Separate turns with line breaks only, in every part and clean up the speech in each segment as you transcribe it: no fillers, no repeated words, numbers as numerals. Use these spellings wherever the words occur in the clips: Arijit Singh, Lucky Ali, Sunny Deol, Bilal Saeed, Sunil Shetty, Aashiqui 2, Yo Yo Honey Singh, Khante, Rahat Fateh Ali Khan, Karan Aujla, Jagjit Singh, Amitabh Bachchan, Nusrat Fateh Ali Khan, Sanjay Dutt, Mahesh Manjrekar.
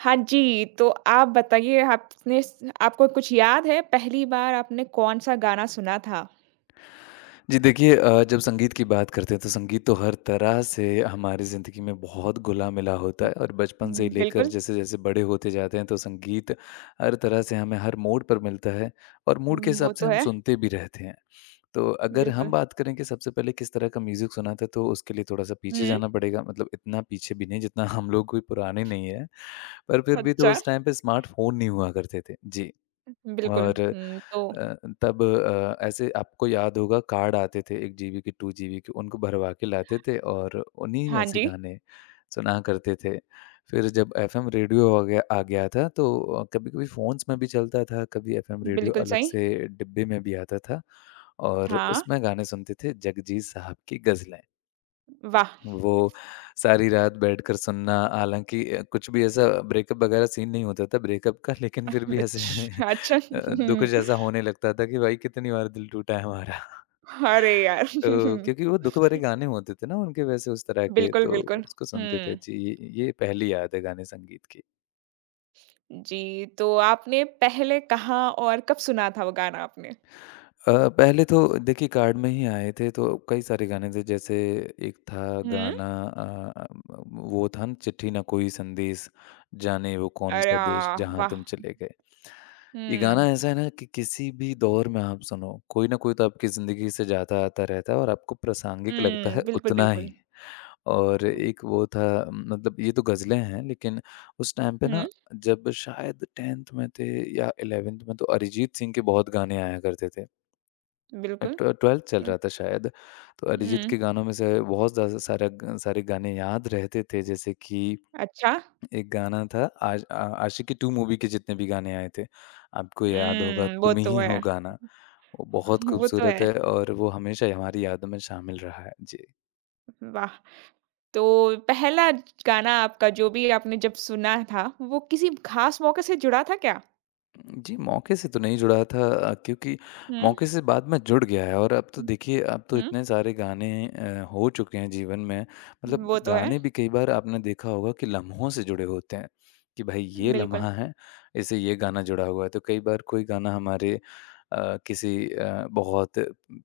हाँ जी, तो आप बताइए आपने स आपको कुछ याद है पहली बार आपने कौन-सा गाना सुना था?
जी, देखिए, जब संगीत की बात करते हैं तो संगीत तो हर तरह से हमारी ज़िंदगी में बहुत घुला मिला होता
हुँ,
है और बचपन से ही
हुँ।
लेकर
बिल्कुल,
जैसे जैसे बड़े होते जाते हैं तो संगीत हर तरह से हमें हर मूड पर मिलता है और मूड के
हुँ। वो
हिसाब से
तो
हम
है,
सुनते भी रहते हैं। तो अगर हम
बिल्कुल।
बात करें कि सबसे पहले किस तरह का म्यूज़िक सुना था, तो उसके लिए थोड़ा-सा पीछे
हुँ,
जाना पड़ेगा, मतलब इतना पीछे भी नहीं, जितना हम लोग कोई पुराने नहीं हैं। पर फिर भी तो
अच्छा,
उस टाइम पे स्मार्टफ़ोन नहीं हुआ करते थे। जी।
बिल्कुल।
और
हुँ, तो
अ, तब ऐसे आपको याद होगा, कार्ड आते थे 1 जीबी के, 2 जीबी के, उनको भरवा के लाते थे और उन्हीं
हाँ
में से
जी,
गाने सुना करते थे। फिर जब एफ़एम रेडियो आ गया था तो कभी-कभी फ़ोन्स में भी चलता था, कभी एफ़एम रेडियो
बिल्कुल
अलग
सही।
से डिब्बे में भी आता था, और
हाँ,
उसमें गाने सुनते थे, जगजीत साहब की गज़लें।
वाह!
वो सारी रात बैठकर सुनना, हालाँकि कुछ भी ऐसा ब्रेकअप वगैरह सीन नहीं होता था ब्रेकअप का, लेकिन फिर भी ऐसे
अच्छ अच्छा
अ, तो कुछ ऐसा होने लगता था कि भाई कितनी बार दिल टूटा है हमारा।
अरे यार!
तो क्योंकि वो दुःख भरे गाने होते थे ना उनके, वैसे उस तरह के,
बिल्कुल,
तो
बिल्कुल।
उसको सुनते थे।
हुँ,
जी। ये पहली याद है गाने संगीत की।
जी, तो आपने पहले कहाँ और कब सुना था वो गाना आपने?
पहले तो देखिए, कार्ड में ही आए थे तो कई सारे गाने थे, जैसे एक था
हुँ,
गाना वो था ना, चिट्ठी ना कोई संदेश, जाने वो कौन
अरे!
सा देश,
आह,
जहाँ
वाह!
तुम चले गए। ये गाना
हुँ,
ऐसा है ना कि किसी भी दौर में आप सुनो, कोई ना कोई तो आपकी ज़िंदगी से जाता आता रहता है, और आपको प्रासंगिक लगता
हुँ,
है
बिल्कुल,
उतना ही।
बिल्कुल।
और
हुँ,
एक वो था, मतलब ये तो गज़लें हैं लेकिन उस टाइम पे
हुँ,
ना, जब शायद 10th में थे या 11th में, तो अरिजीत सिंह के बहुत गाने आया करते थे।
बिल्कुल।
ट्वे 12th चल
अ,
रहा था शायद, तो अरिजीत
हुँ,
के गानों में से बहुत ज़्यादा सारा ग सारे गाने याद रहते थे, जैसे कि
अच्छा।
एक गाना था, आशिकी 2 मूवी के जितने भी गाने आए थे। आपको याद होगा,
हुँ, वो
तुम
तो
ही हो
है,
गाना, वो बहुत
वो तो
खूबसूरत
है।
है और वो हमेशा हमारी यादों में शामिल रहा है। जी।
वाह! तो पहला गाना आपका जो भी आपने जब सुना था, वो किसी ख़ास मौके से जुड़ा था क्या?
जी, मौके से तो नहीं जुड़ा था, क्योंकि
हुँ,
मौके से बाद में जुड़ गया है, और अब तो
हुँ,
देखिए, अब तो
हुँ,
इतने सारे गाने हो चुके हैं जीवन में, मतलब
वो तो है,
गाने भी कई बार आपने देखा होगा कि लम्हों से जुड़े होते हैं, कि भाई ये
बिल्कुल,
लम्हा है, इससे ये गाना जुड़ा हुआ है। तो कई बार कोई गाना हमारे किसी बहुत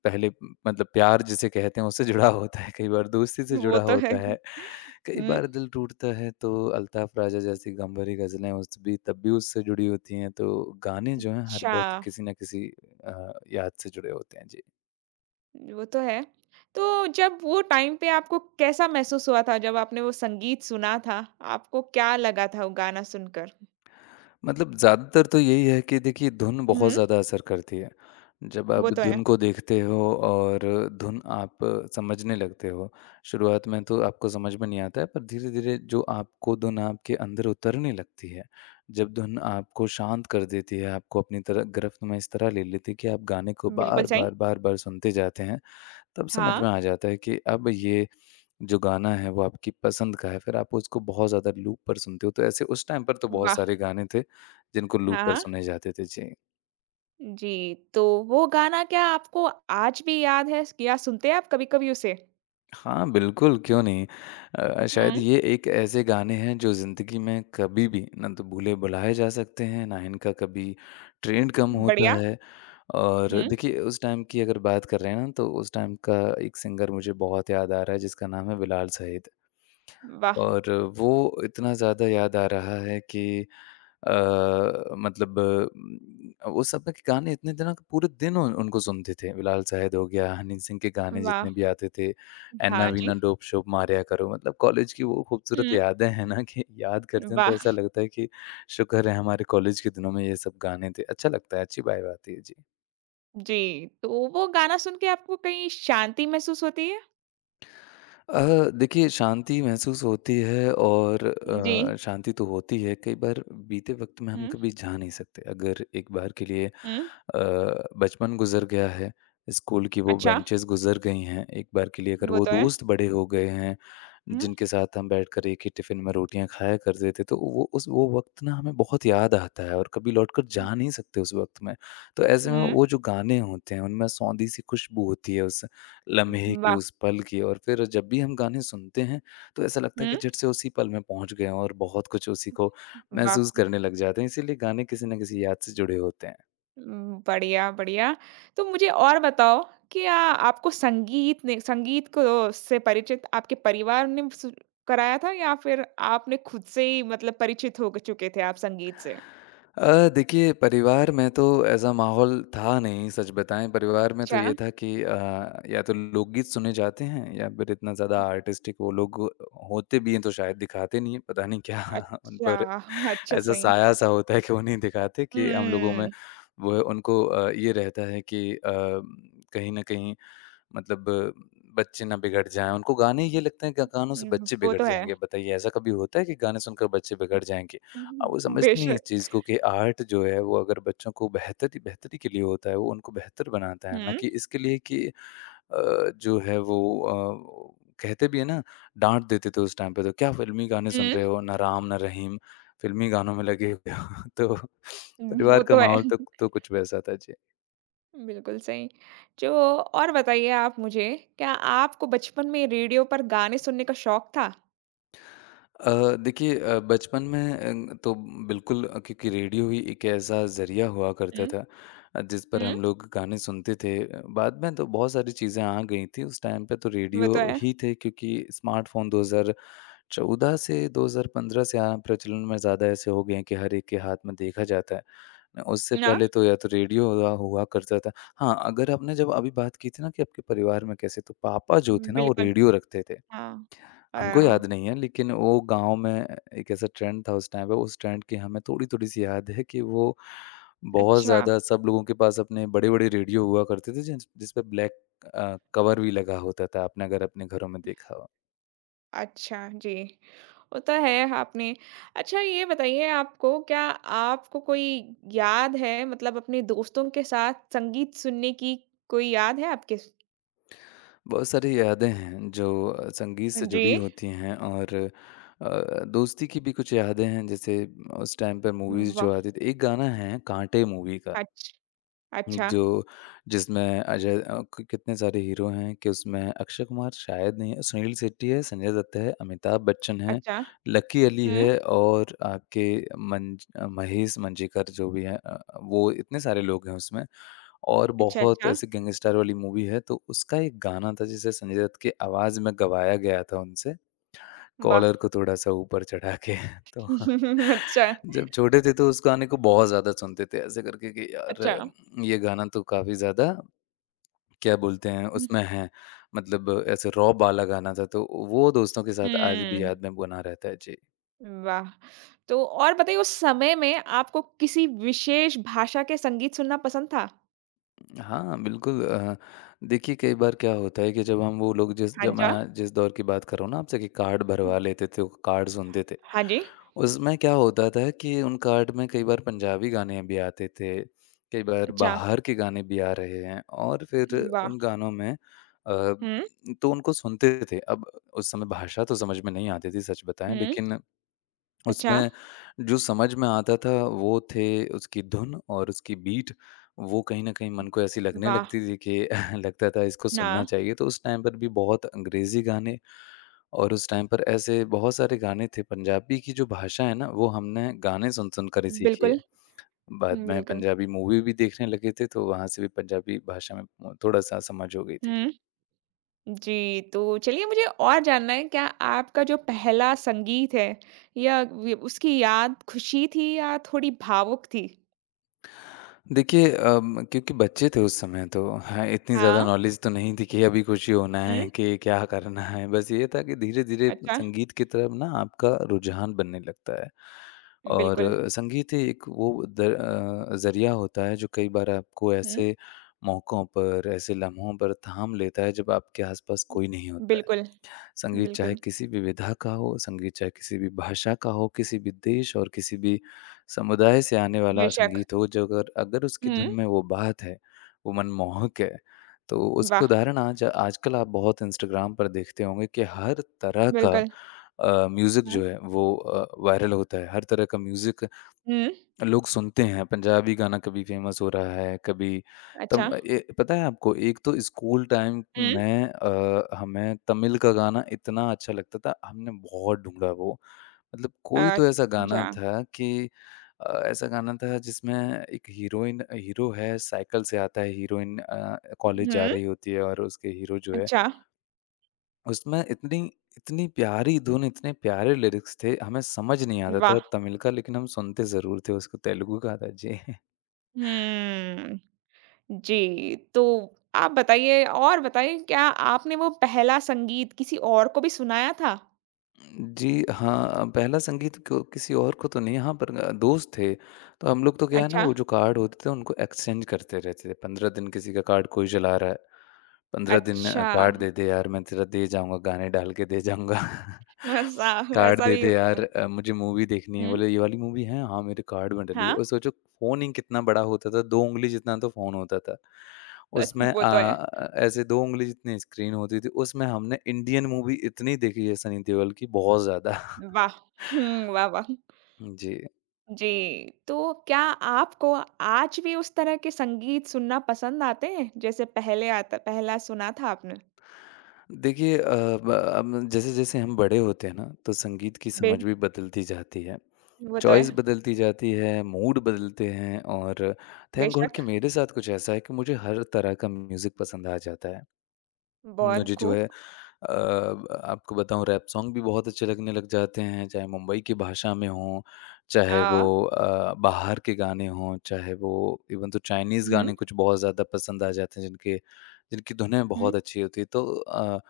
पहले, मतलब प्यार जिसे कहते हैं, उससे जुड़ा होता है, कई बार दोस्ती से
वो
जुड़ा
तो है।
होता है, कई
हुँ,
बार दिल टूटता है तो अल्ताफ राजा जैसी गम-भरी ग़ज़लें उस भी तब भी उससे जुड़ी होती हैं, तो गाने जो हैं हर
अच्छा,
वक़्त किसी न किसी याद से जुड़े होते हैं। जी।
वो तो है। तो जब वो टाइम पे आपको कैसा महसूस हुआ था जब आपने वो संगीत सुना था? आपको क्या लगा था वो गाना सुनकर?
मतलब ज़्यादातर तो यही है कि देखिए, धुन बहुत
हुँ,
ज़्यादा असर करती है। जब आप
वो तो है,
धुन को देखते हो, और धुन आप समझने लगते हो, शुरुआत में तो आपको समझ में नहीं आता है, पर धीरे-धीरे जो आपको धुन आपके अंदर उतरने लगती है, जब धुन आपको शांत कर देती है, आपको अपनी तरह गिरफ्त में इस तरह ले लेती है कि आप गाने को
बिल्कुल सही।
बार-बार, बार-बार सुनते जाते हैं, तब समझ
हाँ,
में आ जाता है कि अब ये जो गाना है वो आपकी पसंद का है, फिर आप उसको बहुत ज़्यादा लूप पर सुनते हो, तो ऐसे उस टाइम पर तो बहुत
वाह!
सारे गाने थे, जिनको
हाँ,
लूप पर
हाँ।
सुने जाते थे। जी।
जी, तो वो गाना क्या आपको आज भी याद है या सुनते हैं आप कभी-कभी उसे?
हाँ, बिल्कुल, क्यों नहीं? शायद
हुँ,
ये एक ऐसे गाने हैं जो ज़िंदगी में कभी भी ना तो भूले-भुलाए जा सकते हैं, ना इनका कभी ट्रेंड कम होता
बढ़िया।
है, और
हुँ,
देखिए, उस टाइम की अगर बात कर रहे हैं ना, तो उस टाइम का एक सिंगर मुझे बहुत याद आ रहा है, जिसका नाम है बिलाल सैद।
वाह!
और वो इतना ज़्यादा याद आ रहा है कि अ, मतलब उस समय के गाने इतने दिन, पूरे दिन उन उनको सुनते थे। बिलाल साहिद हो गया, हनी सिंह के गाने जितने
वाह!
भी आते थे, "ऐन्ना
हाँ
वीना
जी।
डोप शोप मारया करो", मतलब कॉलेज की वो खूबसूरत
हुँ,
यादें हैं ना, कि याद करते हैं तो ऐसा
वाह!
लगता है कि शुक्र है हमारे कॉलेज के दिनों में ये सब गाने थे। अच्छा लगता है, अच्छी वाइब आती है। जी।
जी, तो वो गाना सुन के आपको कहीं शांति महसूस होती है?
देखिए, शांति महसूस होती है, और
जी।
शांति तो होती है, कई बार बीते वक्त में हम
हुँ,
कभी जा नहीं सकते, अगर एक बार के लिए
हुँ,
बचपन गुजर गया है, स्कूल की वो
अच्छा,
बेंचेस गुजर गई हैं, एक बार के लिए अगर
वो
वो
तो है।
दोस्त बड़े हो गए हैं
हुँ,
जिनके साथ हम बैठकर एक ही टिफिन में रोटियां खाया करते थे, तो वो वक्त ना हमें बहुत याद आता है, और कभी लौटकर जा नहीं सकते उस वक्त में, तो ऐसे में
हुँ,
वो जो गाने होते हैं उनमें सौंधी सी खुशबू होती है उस लम्हे की,
वाह!
उस पल की, और फिर जब भी हम गाने सुनते हैं, तो ऐसा लगता है
हुँ,
कि झट से उसी पल में पहुँच गए हों, और बहुत कुछ उसी को
वाह!
महसूस करने लग जाते हैं। इसीलिए गाने किसी न किसी याद से जुड़े होते हैं।
बढ़िया, बढ़िया। तो मुझे और बताओ कि आ आपको संगीत ने संगीत को से परिचित आपके परिवार ने सु कराया था या फिर आपने खुद से ही मतलब परिचित हो ग चुके थे आप संगीत से?
देखिए, परिवार में तो ऐसा माहौल था नहीं, सच बताएँ, परिवार में तो
अच्छा।
ये था कि या तो लोकगीत सुने जाते हैं या फिर इतना ज़्यादा आर्टिस्टिक वो लोग होते भी हैं तो शायद दिखाते नहीं हैं, पता नहीं क्या उन
अच्छा,
पर
अच्छा
ऐसा
सही।
साया सा होता है कि वो नहीं दिखाते कि हम लोगों में
हुँ,
वो उनको ये रहता है कि कहीं न कहीं, मतलब बच्चे ना बिगड़ जाएँ, उनको गाने ये लगते हैं ग गानों से
हुँ,
बच्चे
वो
बिगड़
तो है।
जाएँगे। बताइए, ऐसा कभी होता है कि गाने सुनकर बच्चे बिगड़ जाएँगे? वो
हुँ,
समझते नहीं है
बेशक।
इस चीज़ को कि आर्ट जो है वो अगर बच्चों को बेहतरी, बेहतरी के लिए होता है, वो उनको बेहतर बनाता है, ना
हुँ,
कि इसके लिए कि जो है वो अ, कहते भी हैं ना, डाँट देते थे उस टाइम पे, तो क्या फ़िल्मी गाने सुन
हुँ,
रहे हो, ना राम ना रहीम, फ़िल्मी गानों में लगे हुए हो। तो
वो
परिवार का
तो है।
माहौल तो तो कुछ वैसा था। जी।
बिल्कुल सही। जो और बताइए आप मुझे, क्या आपको बचपन में रेडियो पर गाने सुनने का शौक था?
देखिए, बचपन में तो बिल्कुल, क्योंकि रेडियो ही एक ऐसा ज़रिया हुआ करता
हुँ,
था जिस पर
हुँ।
हम लोग गाने सुनते थे, बाद में तो बहुत सारी चीज़ें आ गई थी, उस टाइम पे तो
वो
रेडियो
तो है।
ही थे, क्योंकि स्मार्टफोन 2014 से 2015 से आ प्रचलन में ज़्यादा ऐसे हो गए हैं कि हर एक के हाथ में देखा जाता है न, उससे
ना
पहले तो या तो रेडियो हुआ हुआ करता था। हाँ, अगर आपने जब अभी बात की थी ना कि आपके परिवार में कैसे, तो पापा जो थे ना वो
बिल्कुल,
रेडियो रखते थे,
हाँ। अ,
हमको याद नहीं है, लेकिन वो गाँव में एक ऐसा ट्रेंड था उस टाइम पे, उस ट्रेंड की हमें थोड़ी-थोड़ी सी याद है कि वो बहुत
अच्छा,
ज़्यादा सब लोगों के पास अपने बड़े-बड़े रेडियो हुआ करते थे, जिस जिस पे ब्लैक कवर भी लगा होता था, आपने अगर अपने घरों में देखा हो।
अच्छा, जी। वो तो है आपने अच्छा ये बताइए आपको क्या आपको कोई याद है मतलब अपने दोस्तों के साथ संगीत सुनने की कोई याद है आपके?
बहुत सारी यादें हैं जो संगीत से
जी।
जुड़ी होती हैं, और दोस्ती की भी कुछ यादें हैं, जैसे उस टाइम पे मूवीज़
वाह!
जो आती थी। एक गाना है कांटे मूवी का।
अच्छ अच्छा,
जो जिसमें अजय, क कितने सारे हीरो हैं, कि उसमें अक्षय कुमार शायद नहीं है, सुनील शेट्टी है, संजय दत्त है, अमिताभ बच्चन है,
अच्छा।
लकी अली
हुँ,
है, और आपके महेश मांजरेकर जो भी हैं, वो इतने सारे लोग हैं उसमें, और
अच्छा,
बहुत
अच्छा।
ऐसी गैंगस्टर वाली मूवी है, तो उसका एक गाना था जिसे संजय दत्त की आवाज़ में गवाया गया था उनसे।
वाह!
कॉलर को थोड़ा-सा ऊपर चढ़ा के तो
अच्छा,
जब छोटे थे तो उस गाने को बहुत ज़्यादा सुनते थे ऐसे करके कि
अच्छा।
यार, ये गाना तो काफ़ी ज़्यादा, क्या बोलते हैं,
हुँ,
उसमें है, मतलब ऐसे रॉब वाला गाना था, तो वो दोस्तों के साथ आज भी
हुँ।
याद में बना रहता है। जी।
वाह! तो और बताइए उस समय में आपको किसी विशेष भाषा के संगीत सुनना पसंद था?
हाँ, बिल्कुल, देखिए, कई बार क्या होता है कि जब हम वो लोग जिस
हाँ
जब
जा
मैं जिस दौर की बात कर रहा हूँ ना आपसे, कि कार्ड भरवा लेते थे, वो कार्ड सुनते थे।
हाँ जी।
उसमें क्या होता था कि उन कार्ड में कई बार पंजाबी गाने भी आते थे, कई बार
अच्छा,
बाहर के गाने भी आ रहे हैं, और फिर
वाह!
उन गानों में
हुँ,
तो उनको सुनते थे। अब उस समय भाषा तो समझ में नहीं आती थी, सच बताएँ,
हुँ,
लेकिन
अच्छा,
उसमें जो समझ में आता था वो थे उसकी धुन और उसकी बीट। वो कहीं न कहीं मन को ऐसी लगने
वाह!
लगती थी कि लगता था, इसको
ना,
सुनना चाहिए। तो उस टाइम पर भी बहुत अंग्रेज़ी गाने और उस टाइम पर ऐसे बहुत सारे गाने थे पंजाबी की जो भाषा है ना वो हमने गाने सुन सुन कर ही सीखी
बिल्कुल,
है। बाद में
बिल्कुल।
पंजाबी मूवी भी देखने लगे थे तो वहाँ से भी पंजाबी भाषा में थोड़ा-सा समझ हो गई थी।
हुँ, जी, तो चलिए मुझे और जानना है क्या आपका जो पहला संगीत है या व उसकी याद खुशी थी या थोड़ी भावुक थी?
देखिए क्योंकि बच्चे थे उस समय तो हाँ, इतनी ज़्यादा
हाँ,
नॉलेज तो नहीं थी कि अभी खुशी होना
हुँ,
है कि क्या करना है। बस ये था कि धीरे-धीरे
अच्छा,
संगीत की तरफ ना आपका रुझान बनने लगता है। और
बिल्कुल,
संगीत ही एक वो ज़रिया होता है जो कई बार आपको
हुँ,
ऐसे मौकों पर, ऐसे लम्हों पर थाम लेता है जब आपके आस-पास कोई नहीं होता है।
बिल्कुल,
संगीत चाहे
बिल्कुल,
किसी भी विधा का हो, संगीत चाहे किसी भी भाषा का हो, किसी भी देश और किसी भी समुदाय से आने वाला
बेशक,
संगीत हो, जो अगर अगर उसकी
हुँ,
धुन में वो बात है, वो मनमोहक है, तो उसके
वाह!
उदाहरण आज आजकल आप बहुत इंस्टाग्राम पर देखते होंगे कि हर तरह का
बिल्कुल,
म्यूज़िक
हाँ।
जो है वो वायरल होता है। हर तरह का म्यूज़िक
हुँ,
लोग सुनते हैं, पंजाबी गाना कभी फ़ेमस हो रहा है, कभी
अच्छा,
पता है आपको एक तो स्कूल टाइम
हुँ,
में हमें तमिल का गाना इतना अच्छा लगता था, हमने बहुत ढूँढा वो। मतलब कोई तो ऐसा
अच्छा,
गाना था कि ऐसा गाना था जिसमें एक हीरोइन हीरो है, साइकिल से आता है, हीरोइन कॉलेज जा
हुँ,
रही होती है और उसके हीरो जो है
अच्छा,
उसमें इतनी इतनी प्यारी धुन, इतने प्यारे लिरिक्स थे, हमें समझ नहीं आता था
वाह!
तमिल का लेकिन हम सुनते ज़रूर थे उसको, तेलुगु का था। जी।
हुँ, जी, तो आप बताइए और बताइए क्या आपने वो पहला संगीत किसी और को भी सुनाया था?
जी, हाँ, पहला संगीत को किसी और को तो नहीं, हाँ, पर दोस्त थे, तो हम लोग तो क्या है ना,
अच्छा,
वो जो कार्ड होते थे, उनको एक्सचेंज करते रहते थे। 15 दिन किसी का कार्ड कोई जला रहा है, 15 दिन
अच्छा,
कार्ड दे दे यार, मैं तेरा दे जाऊँगा, गाने डाल के दे जाऊँगा।
ऐसा
कार्ड
ऐसा
दे
भी
दे
होता
यार
था।
मुझे मूवी देखनी है।
हुँ,
बोले, "ये वाली मूवी है? हाँ, मेरे कार्ड में डली है।"
हाँ,
और सोचो फ़ोन ही कितना बड़ा होता था, 2 उँगली जितना तो फ़ोन होता था।
अच
उसमें
वो तो है,
ऐसे 2 उँगली जितनी स्क्रीन होती थी, उसमें हमने इंडियन मूवी इतनी देखी है सनी देओल की बहुत ज़्यादा।
वाह! हुँ, वाह, वाह!
जी।
जी, तो क्या आपको आज भी उस तरह के संगीत सुनना पसंद आते हैं, जैसे पहले आता पहला सुना था आपने?
देखिए ब अब जैसे-जैसे हम बड़े होते हैं ना, तो संगीत की
बे
समझ भी बदलती जाती है।
वो तो
चॉइस
है,
बदलती जाती है, मूड बदलते हैं और थैंक गॉड
बेशक,
कि मेरे साथ कुछ ऐसा है कि मुझे हर तरह का म्यूज़िक पसंद आ जाता है।
बहुत
मुझे जो
खूब।
है आपको बताऊँ रैप सॉन्ग भी बहुत अच्छे लगने लग जाते हैं, चाहे मुंबई की भाषा में हों,
अ,
चाहे वो बाहर के गाने हों, चाहे वो इवन तो चाइनीज़
हुँ,
गाने कुछ बहुत ज़्यादा पसंद आ जाते हैं जिनके जिनकी धुनें
हुँ,
बहुत अच्छी होती हैं। तो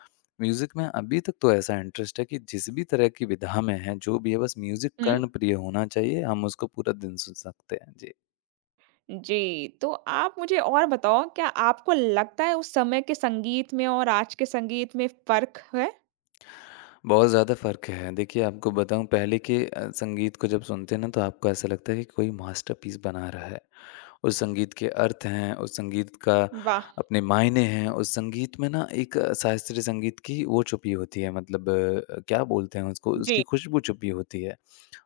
म्यूज़िक में अभी तक तो ऐसा इंटरेस्ट है कि जिस भी तरह की विधा में है, जो भी है बस म्यूज़िक
हुँ।
कर्णप्रिय होना चाहिए, हम उसको पूरा दिन सुन सकते हैं। जी।
जी, तो आप मुझे और बताओ क्या आपको लगता है उस समय के संगीत में और आज के संगीत में फ़र्क है?
बहुत ज़्यादा फ़र्क है। देखिए, आपको बताऊँ पहले के संगीत को जब सुनते हैं ना तो आपको ऐसा लगता है कि कोई मास्टरपीस बना रहा है। उस संगीत के अर्थ हैं, उस संगीत का
वाह!
अपने मायने हैं, उस संगीत में ना एक शास्त्रीय संगीत की वो छुपी होती है मतलब क्या बोलते हैं उसको?
जी,
उसकी खुशबू छुपी होती है।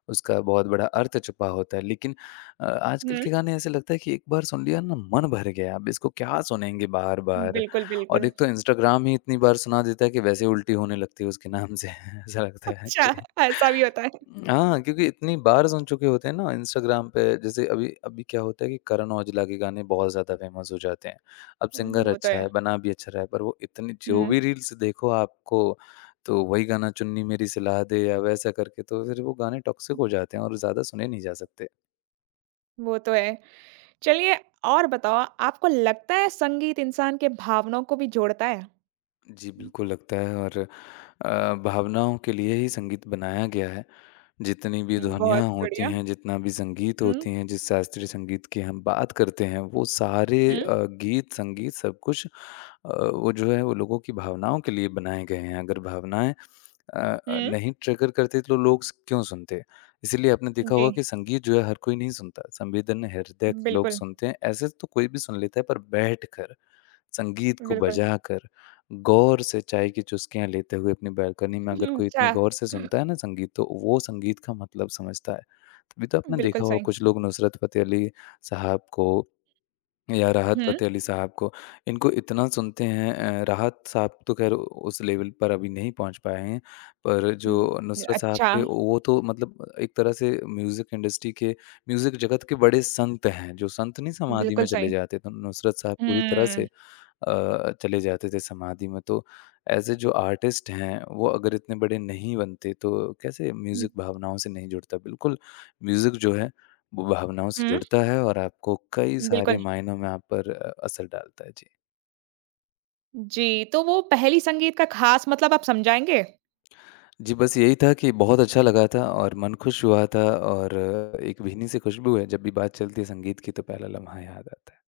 उसका बहुत बड़ा अर्थ छुपा होता है। लेकिन आजकल
हुँ,
के गाने ऐसे लगता है कि एक बार सुन लिया ना मन भर गया, अब इसको क्या सुनेंगे बार-बार।
बिल्कुल,
और
बिल्कुल।
एक तो इंस्टाग्राम ही इतनी बार सुना देता है कि वैसे ही उल्टी होने लगती है उसके नाम से। ऐसा लगता है
अच्छा,
कि
ऐसा भी होता है।
हाँ, क्योंकि इतनी बार सुन चुके होते हैं ना इंस्टाग्राम पे जैसे अभी अभी क्या होता है कि करण औजला के गाने बहुत ज़्यादा फेमस हो जाते हैं। अब सिंगर
वो तो
अच्छा
है।
है, बना भी अच्छा रहा है पर वो इतनी जो
हुँ,
भी रील्स देखो आपको तो वही गाना चुन्नी मेरी सिला दे या वैसा करके तो फिर वो गाने टॉक्सिक हो जाते हैं और ज़्यादा सुने नहीं जा सकते।
वो तो है। चलिए और बताओ आपको लगता है संगीत इंसान के भावनाओं को भी जोड़ता है?
जी, बिल्कुल लगता है और भावनाओं के लिए ही संगीत बनाया गया है। जितनी भी
बहुत
ध्वनियाँ होती
बढ़िया।
हैं, जितना भी संगीत
हुँ,
होती हैं, जिस शास्त्रीय संगीत की हम बात करते हैं, वो सारे
हुँ,
गीत, संगीत सब कुछ वो जो है वो लोगों की भावनाओं के लिए बनाए गए हैं। अगर भावनाएँ
हुँ।
नहीं ट्रिगर करते तो लोग स क्यों सुनते? इसीलिए आपने देखा होगा कि
जी,
संगीत जो है हर कोई नहीं सुनता, संवेदन हृदय के लोग
बिल्कुल,
सुनते हैं। ऐसे तो कोई भी सुन लेता है पर बैठकर संगीत को
बिल्कुल।
बजाकर, गौर से चाय की चुस्कियाँ लेते हुए अपनी बालकनी में अगर
हुँ,
कोई
अच्छा,
इतने गौर से सुनता है ना संगीत, तो वो संगीत का मतलब समझता है। तभी तो आपने
बिल्कुल
देखा होगा
सही।
कुछ लोग नुसरत फ़तेह अली साहब को या राहत
हुँ,
फ़तेह अली साहब को, इनको इतना सुनते हैं राहत साहब तो ख़ैर उस लेवल पर अभी नहीं पहुँच पाए हैं, पर
हुँ,
जो नुसरत साहब थे
अच्छा,
वो तो मतलब एक तरह से म्यूज़िक इंडस्ट्री के म्यूज़िक जगत के बड़े संत हैं, जो संत नहीं समाधि में
बिल्कुल
चले
सही।
जाते, तो नुसरत साहब पूरी तरह
हुँ,
से चले जाते थे समाधि में। तो एज़ ए जो आर्टिस्ट हैं, वो अगर इतने बड़े नहीं बनते तो कैसे
हुँ,
म्यूज़िक भावनाओं से नहीं जुड़ता। बिल्कुल म्यूज़िक जो है वो भावनाओं से
हुँ,
जुड़ता है और आपको कई सारे
बिल्कुल।
मायनों में आप पर असर डालता है। जी।
जी, तो वो पहेली संगीत का ख़ास मतलब आप समझाएँगे?
जी, बस यही था कि बहुत अच्छा लगा था और मन खुश हुआ था और एक भीनी सी खुशबू है, जब भी बात चलती है संगीत की तो पहला लम्हा याद आता है।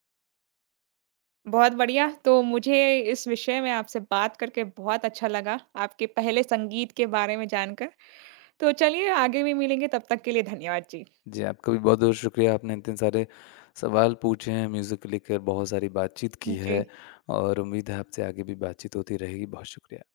बहुत बढ़िया, तो मुझे इस विषय में आपसे बात करके बहुत अच्छा लगा, आपके पहले संगीत के बारे में जानकर। तो चलिए आगे भी मिलेंगे, तब तक के लिए धन्यवाद जी।
जी, आपका भी बहुत-बहुत शुक्रिया। आपने इतने सारे सवाल पूछे हैं, म्यूज़िक को लेकर बहुत सारी बातचीत की
जी।
है और उम्मीद है आपसे आगे भी बातचीत होती रहेगी। बहुत शुक्रिया।